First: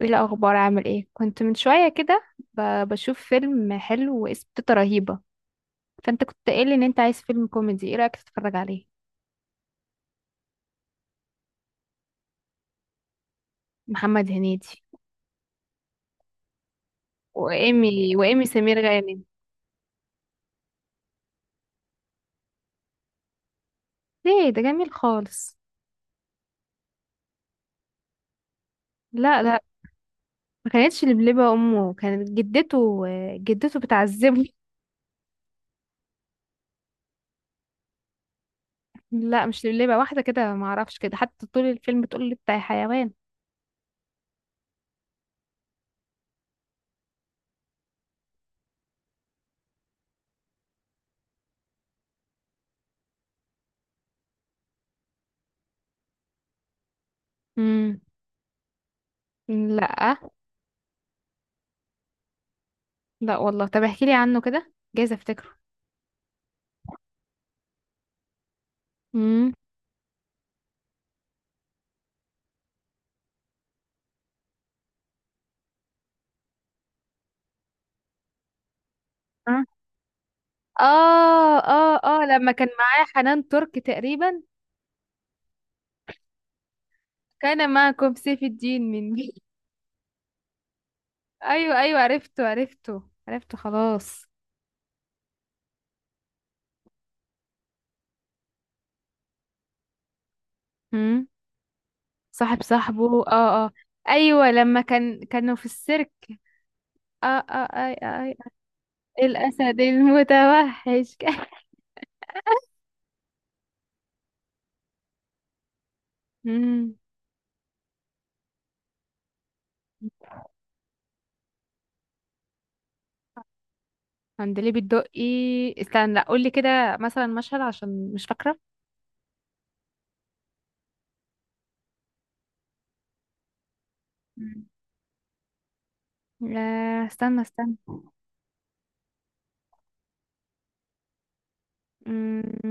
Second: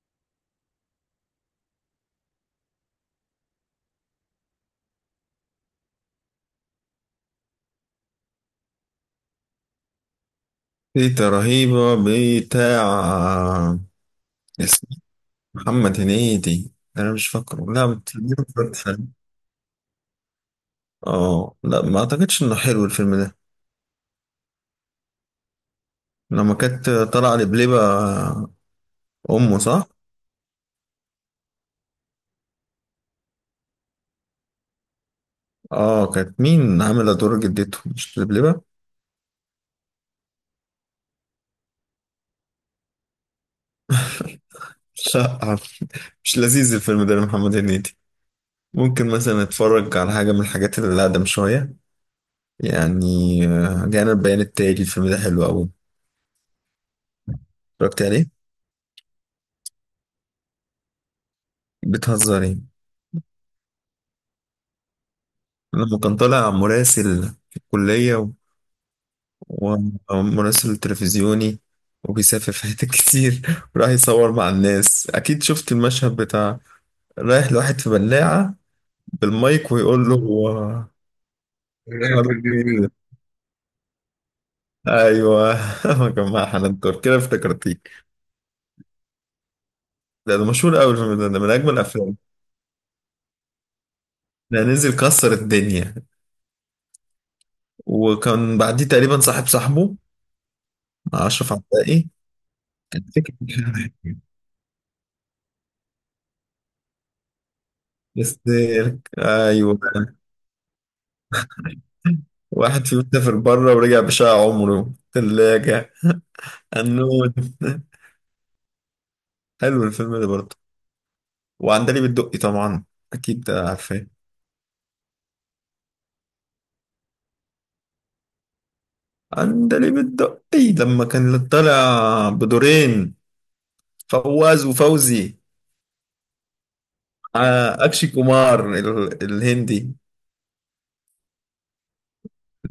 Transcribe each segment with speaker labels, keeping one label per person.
Speaker 1: ايه الاخبار، عامل ايه؟ كنت من شويه كده، بشوف فيلم حلو واسمه تيتا رهيبه. فانت كنت قايل ان انت عايز فيلم كوميدي، ايه رايك تتفرج عليه؟
Speaker 2: تيتا رهيبة بتاع
Speaker 1: محمد هنيدي.
Speaker 2: اسمه محمد هنيدي. أنا مش فاكره، لا،
Speaker 1: وايمي
Speaker 2: بتديله
Speaker 1: وايمي سمير
Speaker 2: فرصة حلوة.
Speaker 1: غانم.
Speaker 2: اه، لا، ما أعتقدش إنه حلو الفيلم ده.
Speaker 1: ليه؟ ده جميل خالص.
Speaker 2: لما كانت طالعة لبلبة
Speaker 1: لا،
Speaker 2: أمه
Speaker 1: لا.
Speaker 2: صح؟
Speaker 1: ما كانتش لبلبه امه، كانت جدته. جدته بتعذبه.
Speaker 2: اه، كانت مين عاملة دور جدته، مش لبلبة؟
Speaker 1: لا، مش لبلبه، واحده كده ما اعرفش، كده حتى طول الفيلم تقول لي بتاع حيوان.
Speaker 2: لا. مش لذيذ الفيلم ده لمحمد هنيدي. ممكن مثلا أتفرج على حاجة من الحاجات اللي أقدم شوية. يعني جانا البيان التالي، الفيلم ده حلو أوي.
Speaker 1: امم.
Speaker 2: اتفرجت عليه؟
Speaker 1: لا.
Speaker 2: بتهزري.
Speaker 1: لا والله، طب احكي لي عنه كده، جايز افتكره.
Speaker 2: لما كان طالع مراسل في الكلية و-
Speaker 1: امم.
Speaker 2: ومراسل تلفزيوني، وبيسافر في حتت كتير. وراح يصور مع الناس، أكيد شفت المشهد بتاع رايح لواحد في بلاعة بالمايك ويقول له
Speaker 1: اه، اه،
Speaker 2: رايح في
Speaker 1: اه،
Speaker 2: خرج
Speaker 1: لما
Speaker 2: البيت.
Speaker 1: كان
Speaker 2: بيه.
Speaker 1: معاه حنان ترك تقريبا.
Speaker 2: أيوه. ما كان مع حنان ترك، كده
Speaker 1: كان
Speaker 2: افتكرتيك.
Speaker 1: معكم سيف الدين من مين؟
Speaker 2: ده مشهور أوي الفيلم ده، ده من أجمل
Speaker 1: ايوه، ايوه،
Speaker 2: الأفلام.
Speaker 1: عرفته عرفته عرفته، خلاص.
Speaker 2: ده نزل كسر الدنيا، وكان بعديه تقريبا صاحب صاحبه مع
Speaker 1: هم.
Speaker 2: أشرف عباقي.
Speaker 1: صاحب
Speaker 2: كان
Speaker 1: صاحبه،
Speaker 2: فكرة.
Speaker 1: اه، اه. ايوه، لما كانوا في السيرك. اه، اه، اي، اي،
Speaker 2: بس
Speaker 1: اي.
Speaker 2: ايوه،
Speaker 1: الاسد المتوحش.
Speaker 2: واحد فيهم سافر بره ورجع بشقى عمره ثلاجة
Speaker 1: امم.
Speaker 2: النون. حلو الفيلم ده برضه. وعندليب الدقي طبعا أكيد عارفاه.
Speaker 1: عندليب الدقي. استنى، لا قول لي كده مثلا مشهد عشان مش فاكره.
Speaker 2: عندليب الدقي لما كان طالع بدورين، فواز
Speaker 1: مم.
Speaker 2: وفوزي.
Speaker 1: لا. استنى استنى.
Speaker 2: أكشي كومار الهندي.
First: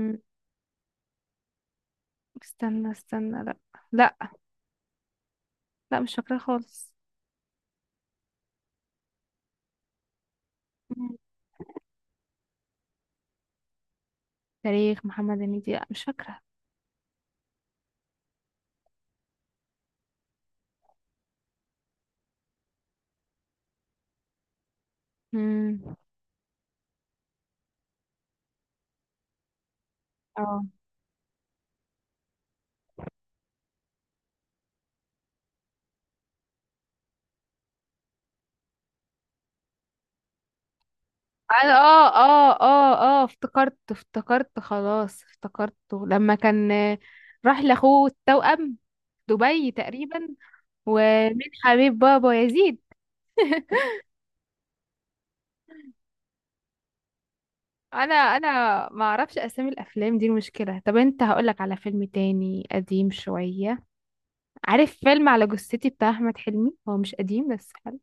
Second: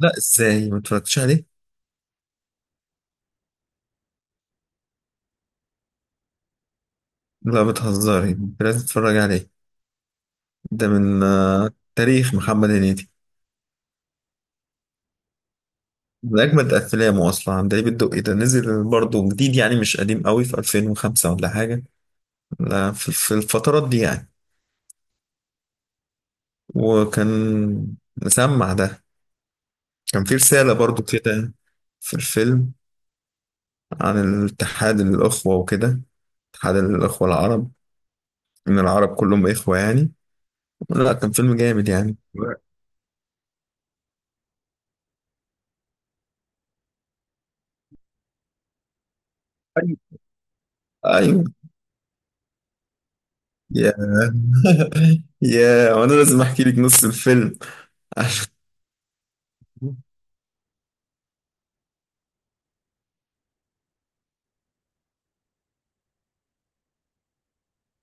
Speaker 2: لا، إزاي ما اتفرجتش عليه؟
Speaker 1: استنى استنى، لا. لا. لا، مش فاكره خالص.
Speaker 2: لا بتهزري، لازم تتفرج عليه. ده من تاريخ محمد هنيدي.
Speaker 1: تاريخ محمد هنيدي؟ لأ، مش فاكرة.
Speaker 2: ده أجمد أفلامه أصلا. عندليب الدقي ده نزل برضه جديد، يعني مش قديم قوي، في 2005 ولا حاجة. لا، في الفترات دي يعني.
Speaker 1: مم.
Speaker 2: وكان مسمع ده، كان في
Speaker 1: اه،
Speaker 2: رسالة برضه كده في الفيلم، عن الاتحاد الأخوة وكده، اتحاد الأخوة العرب، إن العرب كلهم إخوة يعني. لا كان فيلم جامد يعني.
Speaker 1: افتكرت افتكرت، خلاص افتكرته. لما كان راح لاخوه التوأم، دبي
Speaker 2: أيوة.
Speaker 1: تقريبا. ومن
Speaker 2: أيوه.
Speaker 1: حبيب بابا يزيد.
Speaker 2: يا. يا وأنا لازم أحكي لك نص الفيلم.
Speaker 1: انا
Speaker 2: عشان
Speaker 1: انا ما اعرفش اسامي الافلام دي، المشكله. طب انت هقولك على فيلم تاني قديم شويه. عارف فيلم على جثتي بتاع احمد حلمي؟ هو مش قديم بس حلو.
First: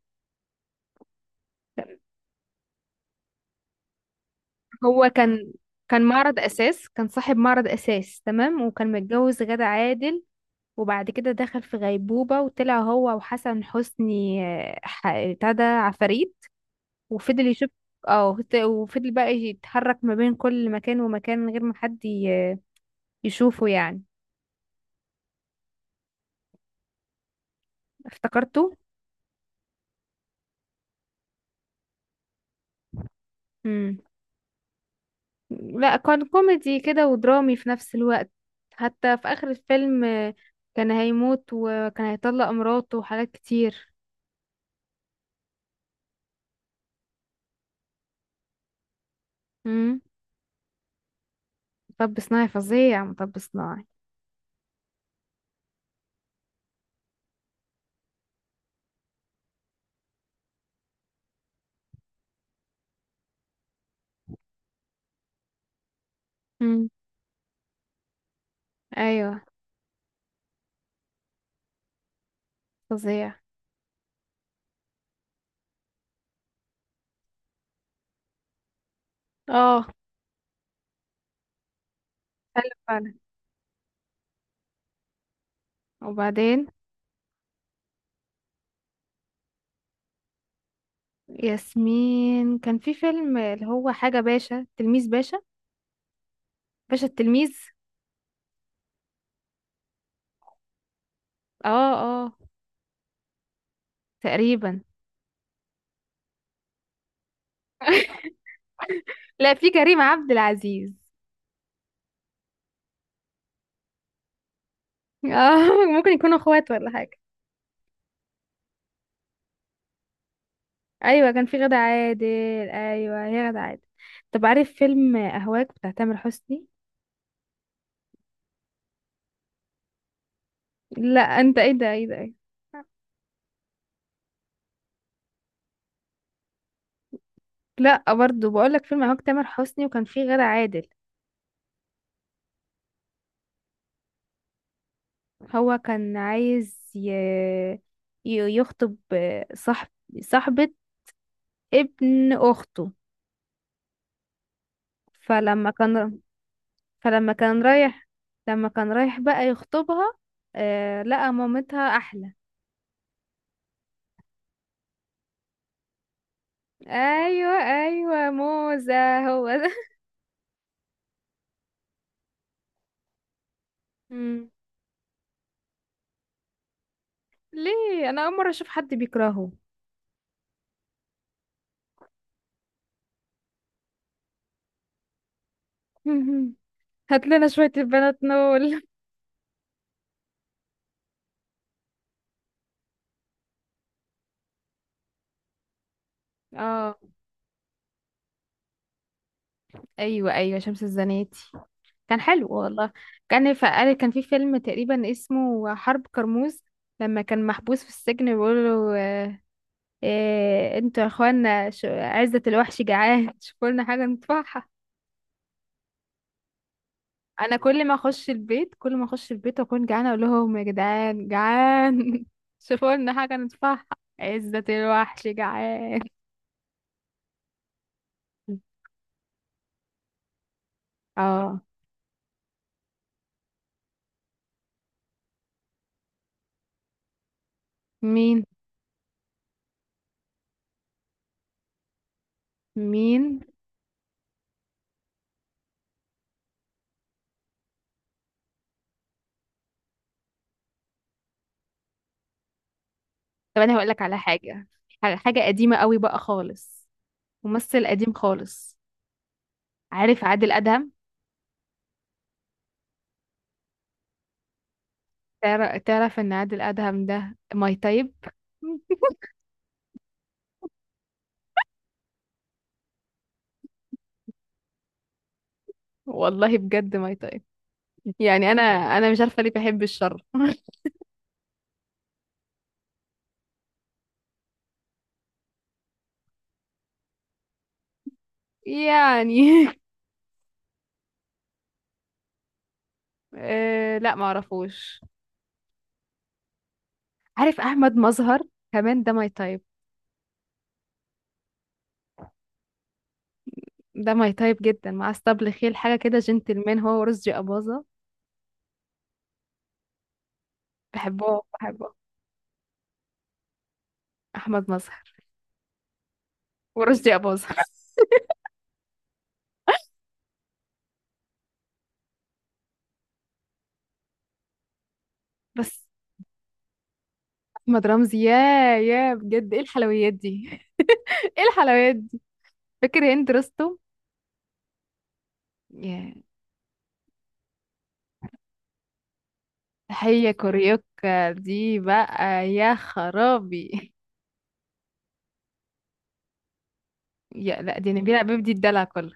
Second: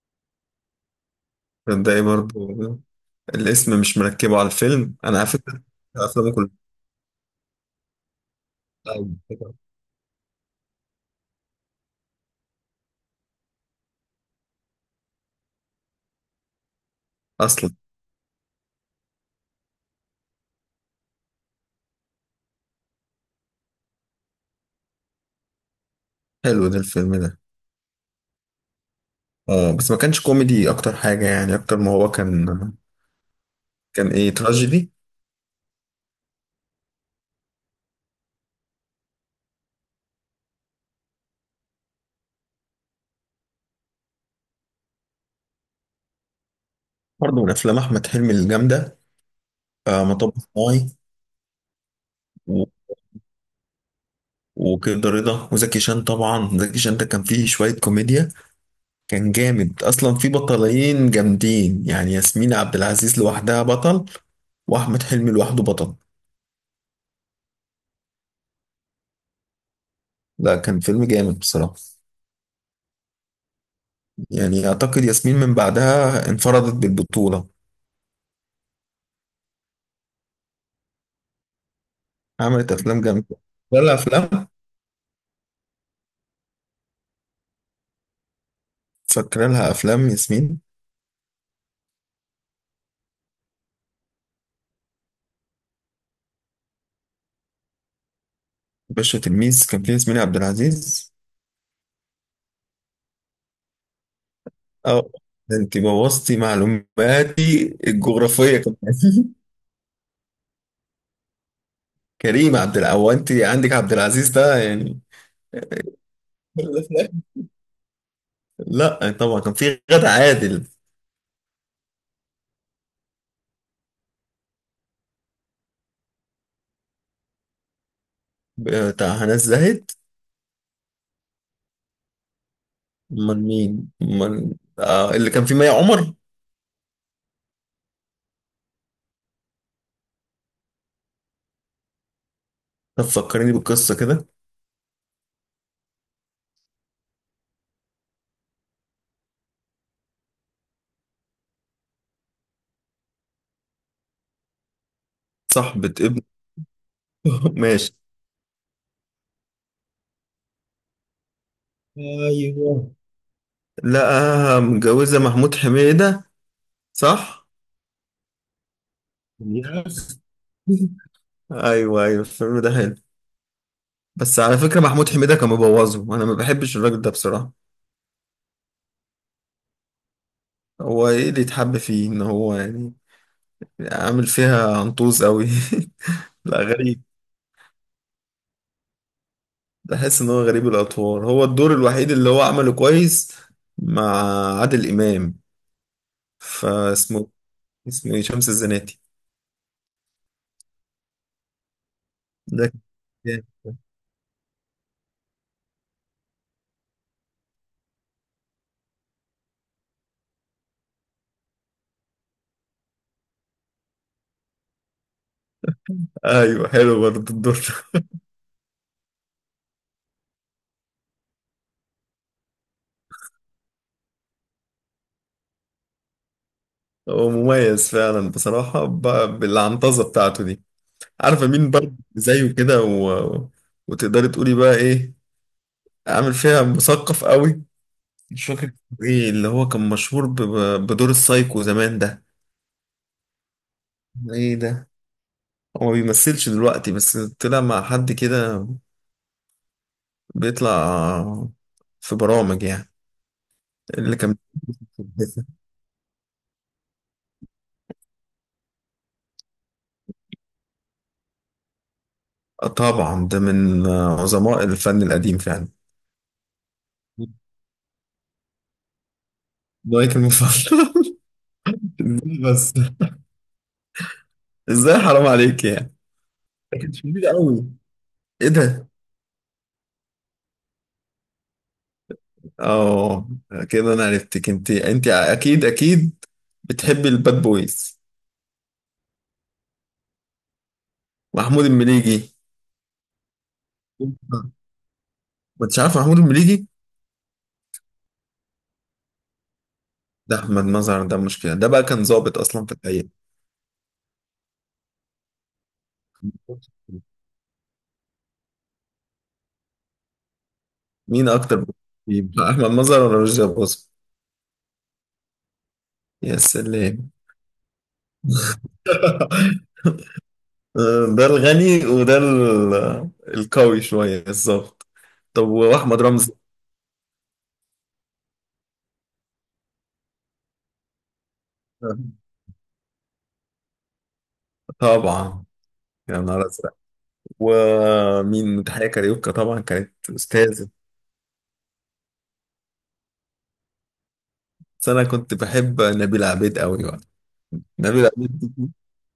Speaker 2: ده إيه برضه؟ الاسم مش مركبه على الفيلم
Speaker 1: هو
Speaker 2: انا على
Speaker 1: كان
Speaker 2: فكره،
Speaker 1: كان
Speaker 2: افلامه
Speaker 1: معرض
Speaker 2: كلها
Speaker 1: اساس، كان صاحب معرض اساس، تمام، وكان متجوز غادة عادل. وبعد كده دخل في غيبوبة وطلع هو وحسن حسني، بتاع ده عفاريت. وفضل يشوف.
Speaker 2: اصلا.
Speaker 1: اه، وفضل بقى يتحرك ما بين كل مكان ومكان من غير ما حد يشوفه يعني.
Speaker 2: حلو ده الفيلم ده.
Speaker 1: افتكرته.
Speaker 2: اه، بس ما كانش كوميدي اكتر حاجه، يعني اكتر ما هو كان،
Speaker 1: امم.
Speaker 2: كان ايه، تراجيدي.
Speaker 1: لا، كان كوميدي كده ودرامي في نفس الوقت. حتى في اخر الفيلم كان هيموت وكان هيطلق مراته وحاجات كتير.
Speaker 2: برضه من افلام احمد حلمي الجامده.
Speaker 1: مم.
Speaker 2: مطب صناعي.
Speaker 1: مطب صناعي
Speaker 2: و-
Speaker 1: فظيع، مطب صناعي.
Speaker 2: وكده رضا وزكي شان. طبعا زكي شان ده كان فيه شويه كوميديا، كان جامد اصلا، في بطلين جامدين يعني، ياسمين عبد العزيز لوحدها بطل واحمد حلمي لوحده بطل.
Speaker 1: مم. ايوه.
Speaker 2: لا كان فيلم جامد بصراحه.
Speaker 1: فظيع.
Speaker 2: يعني أعتقد ياسمين من بعدها انفردت بالبطولة،
Speaker 1: اه. حلو
Speaker 2: عملت أفلام
Speaker 1: فعلا.
Speaker 2: جامدة. فاكرة لها أفلام
Speaker 1: وبعدين
Speaker 2: فاكرة لها أفلام ياسمين.
Speaker 1: ياسمين كان في فيلم اللي هو حاجة، باشا تلميذ باشا. باشا التلميذ.
Speaker 2: باشا تلميذ كان فيه ياسمين عبد العزيز.
Speaker 1: اه، اه، تقريبا.
Speaker 2: أه ده أنت بوظتي معلوماتي الجغرافية كمان.
Speaker 1: لا، في كريم عبد العزيز.
Speaker 2: كريم عبد العزيز، أنت عندك عبد العزيز ده يعني.
Speaker 1: اه، ممكن يكونوا اخوات
Speaker 2: كل ده
Speaker 1: ولا
Speaker 2: في الآخر.
Speaker 1: حاجة.
Speaker 2: لا طبعا كان في غادة عادل.
Speaker 1: ايوه، كان في غادة عادل. ايوه، هي غادة عادل. طب عارف فيلم اهواك بتاع تامر حسني؟
Speaker 2: بتاع هنا الزاهد؟
Speaker 1: لا، انت ايه ده، ايه ده إيه؟ ده؟
Speaker 2: امال مين، امال اللي كان في مي عمر.
Speaker 1: لا، برضو بقول لك فيلم اهواك تامر حسني، وكان في غادة عادل.
Speaker 2: طب فكرني بالقصه كده.
Speaker 1: هو كان عايز يخطب صاحب صاحبة ابن أخته. فلما
Speaker 2: صاحبة
Speaker 1: كان
Speaker 2: ابن.
Speaker 1: فلما كان
Speaker 2: ماشي.
Speaker 1: رايح، لما كان رايح بقى يخطبها. لقى مامتها أحلى.
Speaker 2: ايوه. لا، متجوزة محمود حميدة صح؟
Speaker 1: أيوة، أيوة، موزة. هو ده.
Speaker 2: يس. ايوه ايوه الفيلم ده حلو. بس
Speaker 1: مم.
Speaker 2: على فكرة محمود حميدة كان مبوظه، انا ما بحبش الراجل ده بصراحة.
Speaker 1: ليه؟ أنا أول مرة أشوف حد بيكرهه.
Speaker 2: هو ايه اللي يتحب فيه؟ ان هو يعني عامل فيها عنطوز قوي. لا غريب.
Speaker 1: هات لنا شوية البنات نول.
Speaker 2: بحس ان هو غريب الاطوار. هو الدور الوحيد اللي هو عمله كويس مع عادل امام،
Speaker 1: اه،
Speaker 2: فاسمه اسمه ايه، شمس الزناتي.
Speaker 1: أيوة، أيوة، شمس الزناتي. كان حلو
Speaker 2: ده كان
Speaker 1: والله.
Speaker 2: جامد.
Speaker 1: كان في فيلم تقريبا اسمه حرب كرموز. لما كان محبوس في السجن بيقول له انتوا يا اخوانا، عزة الوحش جعان، شوفوا لنا حاجة ندفعها.
Speaker 2: ايوه حلو برضه
Speaker 1: انا
Speaker 2: الدور.
Speaker 1: كل ما اخش البيت، كل ما اخش البيت واكون جعانة اقول لهم يا جدعان، جعان شوفوا لنا حاجة ندفعها. عزة الوحش جعان.
Speaker 2: هو مميز فعلا بصراحة بالعنطزة بتاعته دي. عارفة
Speaker 1: اه.
Speaker 2: مين برضه زيه كده، و... وتقدري تقولي بقى ايه، عامل فيها مثقف قوي؟
Speaker 1: مين؟
Speaker 2: مش فاكر اسمه ايه، اللي هو كان مشهور بدور السايكو زمان ده.
Speaker 1: مين؟
Speaker 2: ايه ده؟ هو ما بيمثلش دلوقتي، بس طلع مع حد كده، بيطلع في برامج يعني.
Speaker 1: طب انا هقول لك
Speaker 2: اللي
Speaker 1: على
Speaker 2: كان،
Speaker 1: حاجة، حاجة حاجة قديمة قوي بقى خالص. ممثل قديم خالص. عارف عادل أدهم؟
Speaker 2: طبعا ده من عظماء الفن القديم فعلا.
Speaker 1: تعرف ان عادل أدهم ده ماي تايب.
Speaker 2: لايك المفضل. بس ازاي، حرام عليك يعني،
Speaker 1: والله
Speaker 2: ده كانت
Speaker 1: بجد ماي
Speaker 2: شديدة
Speaker 1: تايب.
Speaker 2: قوي. ايه
Speaker 1: يعني انا
Speaker 2: ده؟
Speaker 1: انا مش عارفه ليه بحب الشر.
Speaker 2: اه، كده انا عرفتك. انت، اكيد اكيد بتحبي الباد بويز.
Speaker 1: يعني.
Speaker 2: محمود المليجي.
Speaker 1: آه لا، ما
Speaker 2: ما
Speaker 1: اعرفوش.
Speaker 2: انتش عارف محمود المليجي؟
Speaker 1: عارف احمد مظهر؟ كمان ده ماي تايب.
Speaker 2: ده احمد مظهر ده مشكلة، ده بقى كان ضابط اصلا في الحقيقة.
Speaker 1: ده ماي تايب جدا، مع اسطبل خيل حاجه كده جنتلمان، هو ورشدي اباظه.
Speaker 2: مين
Speaker 1: بحبه،
Speaker 2: اكتر،
Speaker 1: بحبه.
Speaker 2: يبقى احمد مظهر ولا رشدي اباظة؟
Speaker 1: احمد مظهر.
Speaker 2: يا سلام.
Speaker 1: ورشدي اباظه.
Speaker 2: ده الغني وده القوي شوية بالظبط. طب
Speaker 1: بس،
Speaker 2: واحمد رمزي؟
Speaker 1: احمد رمزي، يا، يا بجد ايه الحلويات دي. ايه الحلويات دي. فاكر هند رستم؟
Speaker 2: طبعا،
Speaker 1: يا.
Speaker 2: يا نهار أزرق. ومين، تحية كاريوكا طبعا كانت
Speaker 1: هي
Speaker 2: أستاذة.
Speaker 1: كوريوكا دي بقى يا خرابي.
Speaker 2: بس أنا كنت بحب نبيلة عبيد أوي بقى.
Speaker 1: يا، لا دي
Speaker 2: نبيلة
Speaker 1: نبيلة
Speaker 2: عبيد
Speaker 1: بيب، دي
Speaker 2: دي
Speaker 1: الدلع كله.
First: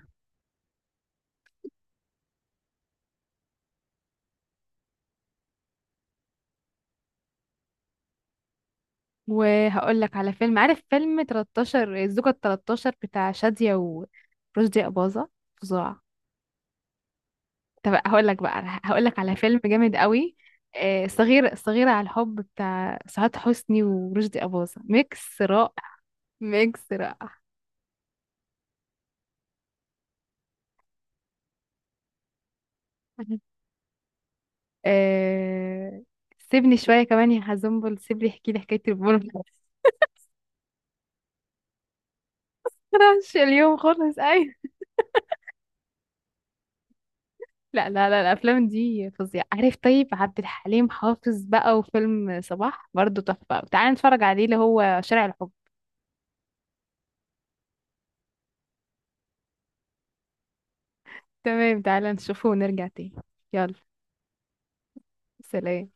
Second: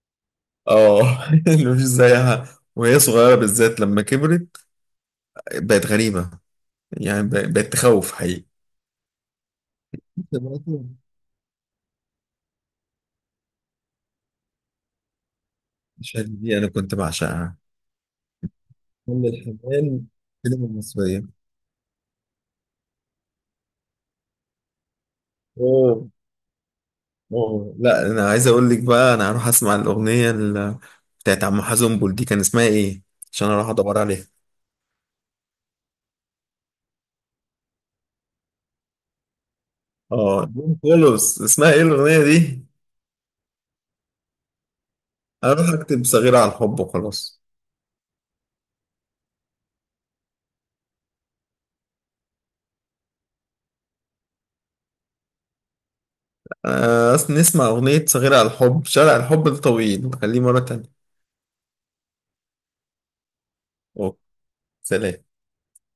Speaker 2: اللي مش زيها، وهي صغيرة بالذات. لما كبرت بقت غريبة، يعني بقت تخوف حقيقي.
Speaker 1: وهقول لك على فيلم، عارف فيلم 13، الزوجة ال 13 بتاع شادية ورشدي أباظة، فظاع.
Speaker 2: الشهادة دي أنا كنت بعشقها،
Speaker 1: طب هقول لك
Speaker 2: كل
Speaker 1: على فيلم جامد
Speaker 2: الحمال،
Speaker 1: قوي.
Speaker 2: السينما المصرية.
Speaker 1: صغيرة على الحب بتاع سعاد حسني ورشدي أباظة، ميكس رائع.
Speaker 2: أوه.
Speaker 1: ميكس رائع.
Speaker 2: أوه لا، أنا عايز أقول لك بقى، أنا هروح أسمع الأغنية بتاعت عم حزنبل دي، كان اسمها إيه، عشان أروح أدور عليها.
Speaker 1: آه، سيبني شوية كمان يا حزنبل، سيبني احكي لي حكاية البون.
Speaker 2: جون كولوس اسمها إيه الأغنية دي؟
Speaker 1: مش اليوم خالص، أيوة.
Speaker 2: اروح اكتب صغيرة على الحب وخلاص.
Speaker 1: لا، لا، لا، الافلام دي فظيعه، عارف طيب عبد الحليم حافظ بقى وفيلم صباح برضو تحفه، تعالى نتفرج عليه اللي هو شارع الحب.
Speaker 2: آه، نسمع اغنية صغيرة على الحب، شارع الحب الطويل نخليه مرة تانية.
Speaker 1: تمام، تعالى نشوفه ونرجع تاني. يلا.
Speaker 2: أوه. سلام.
Speaker 1: سلام.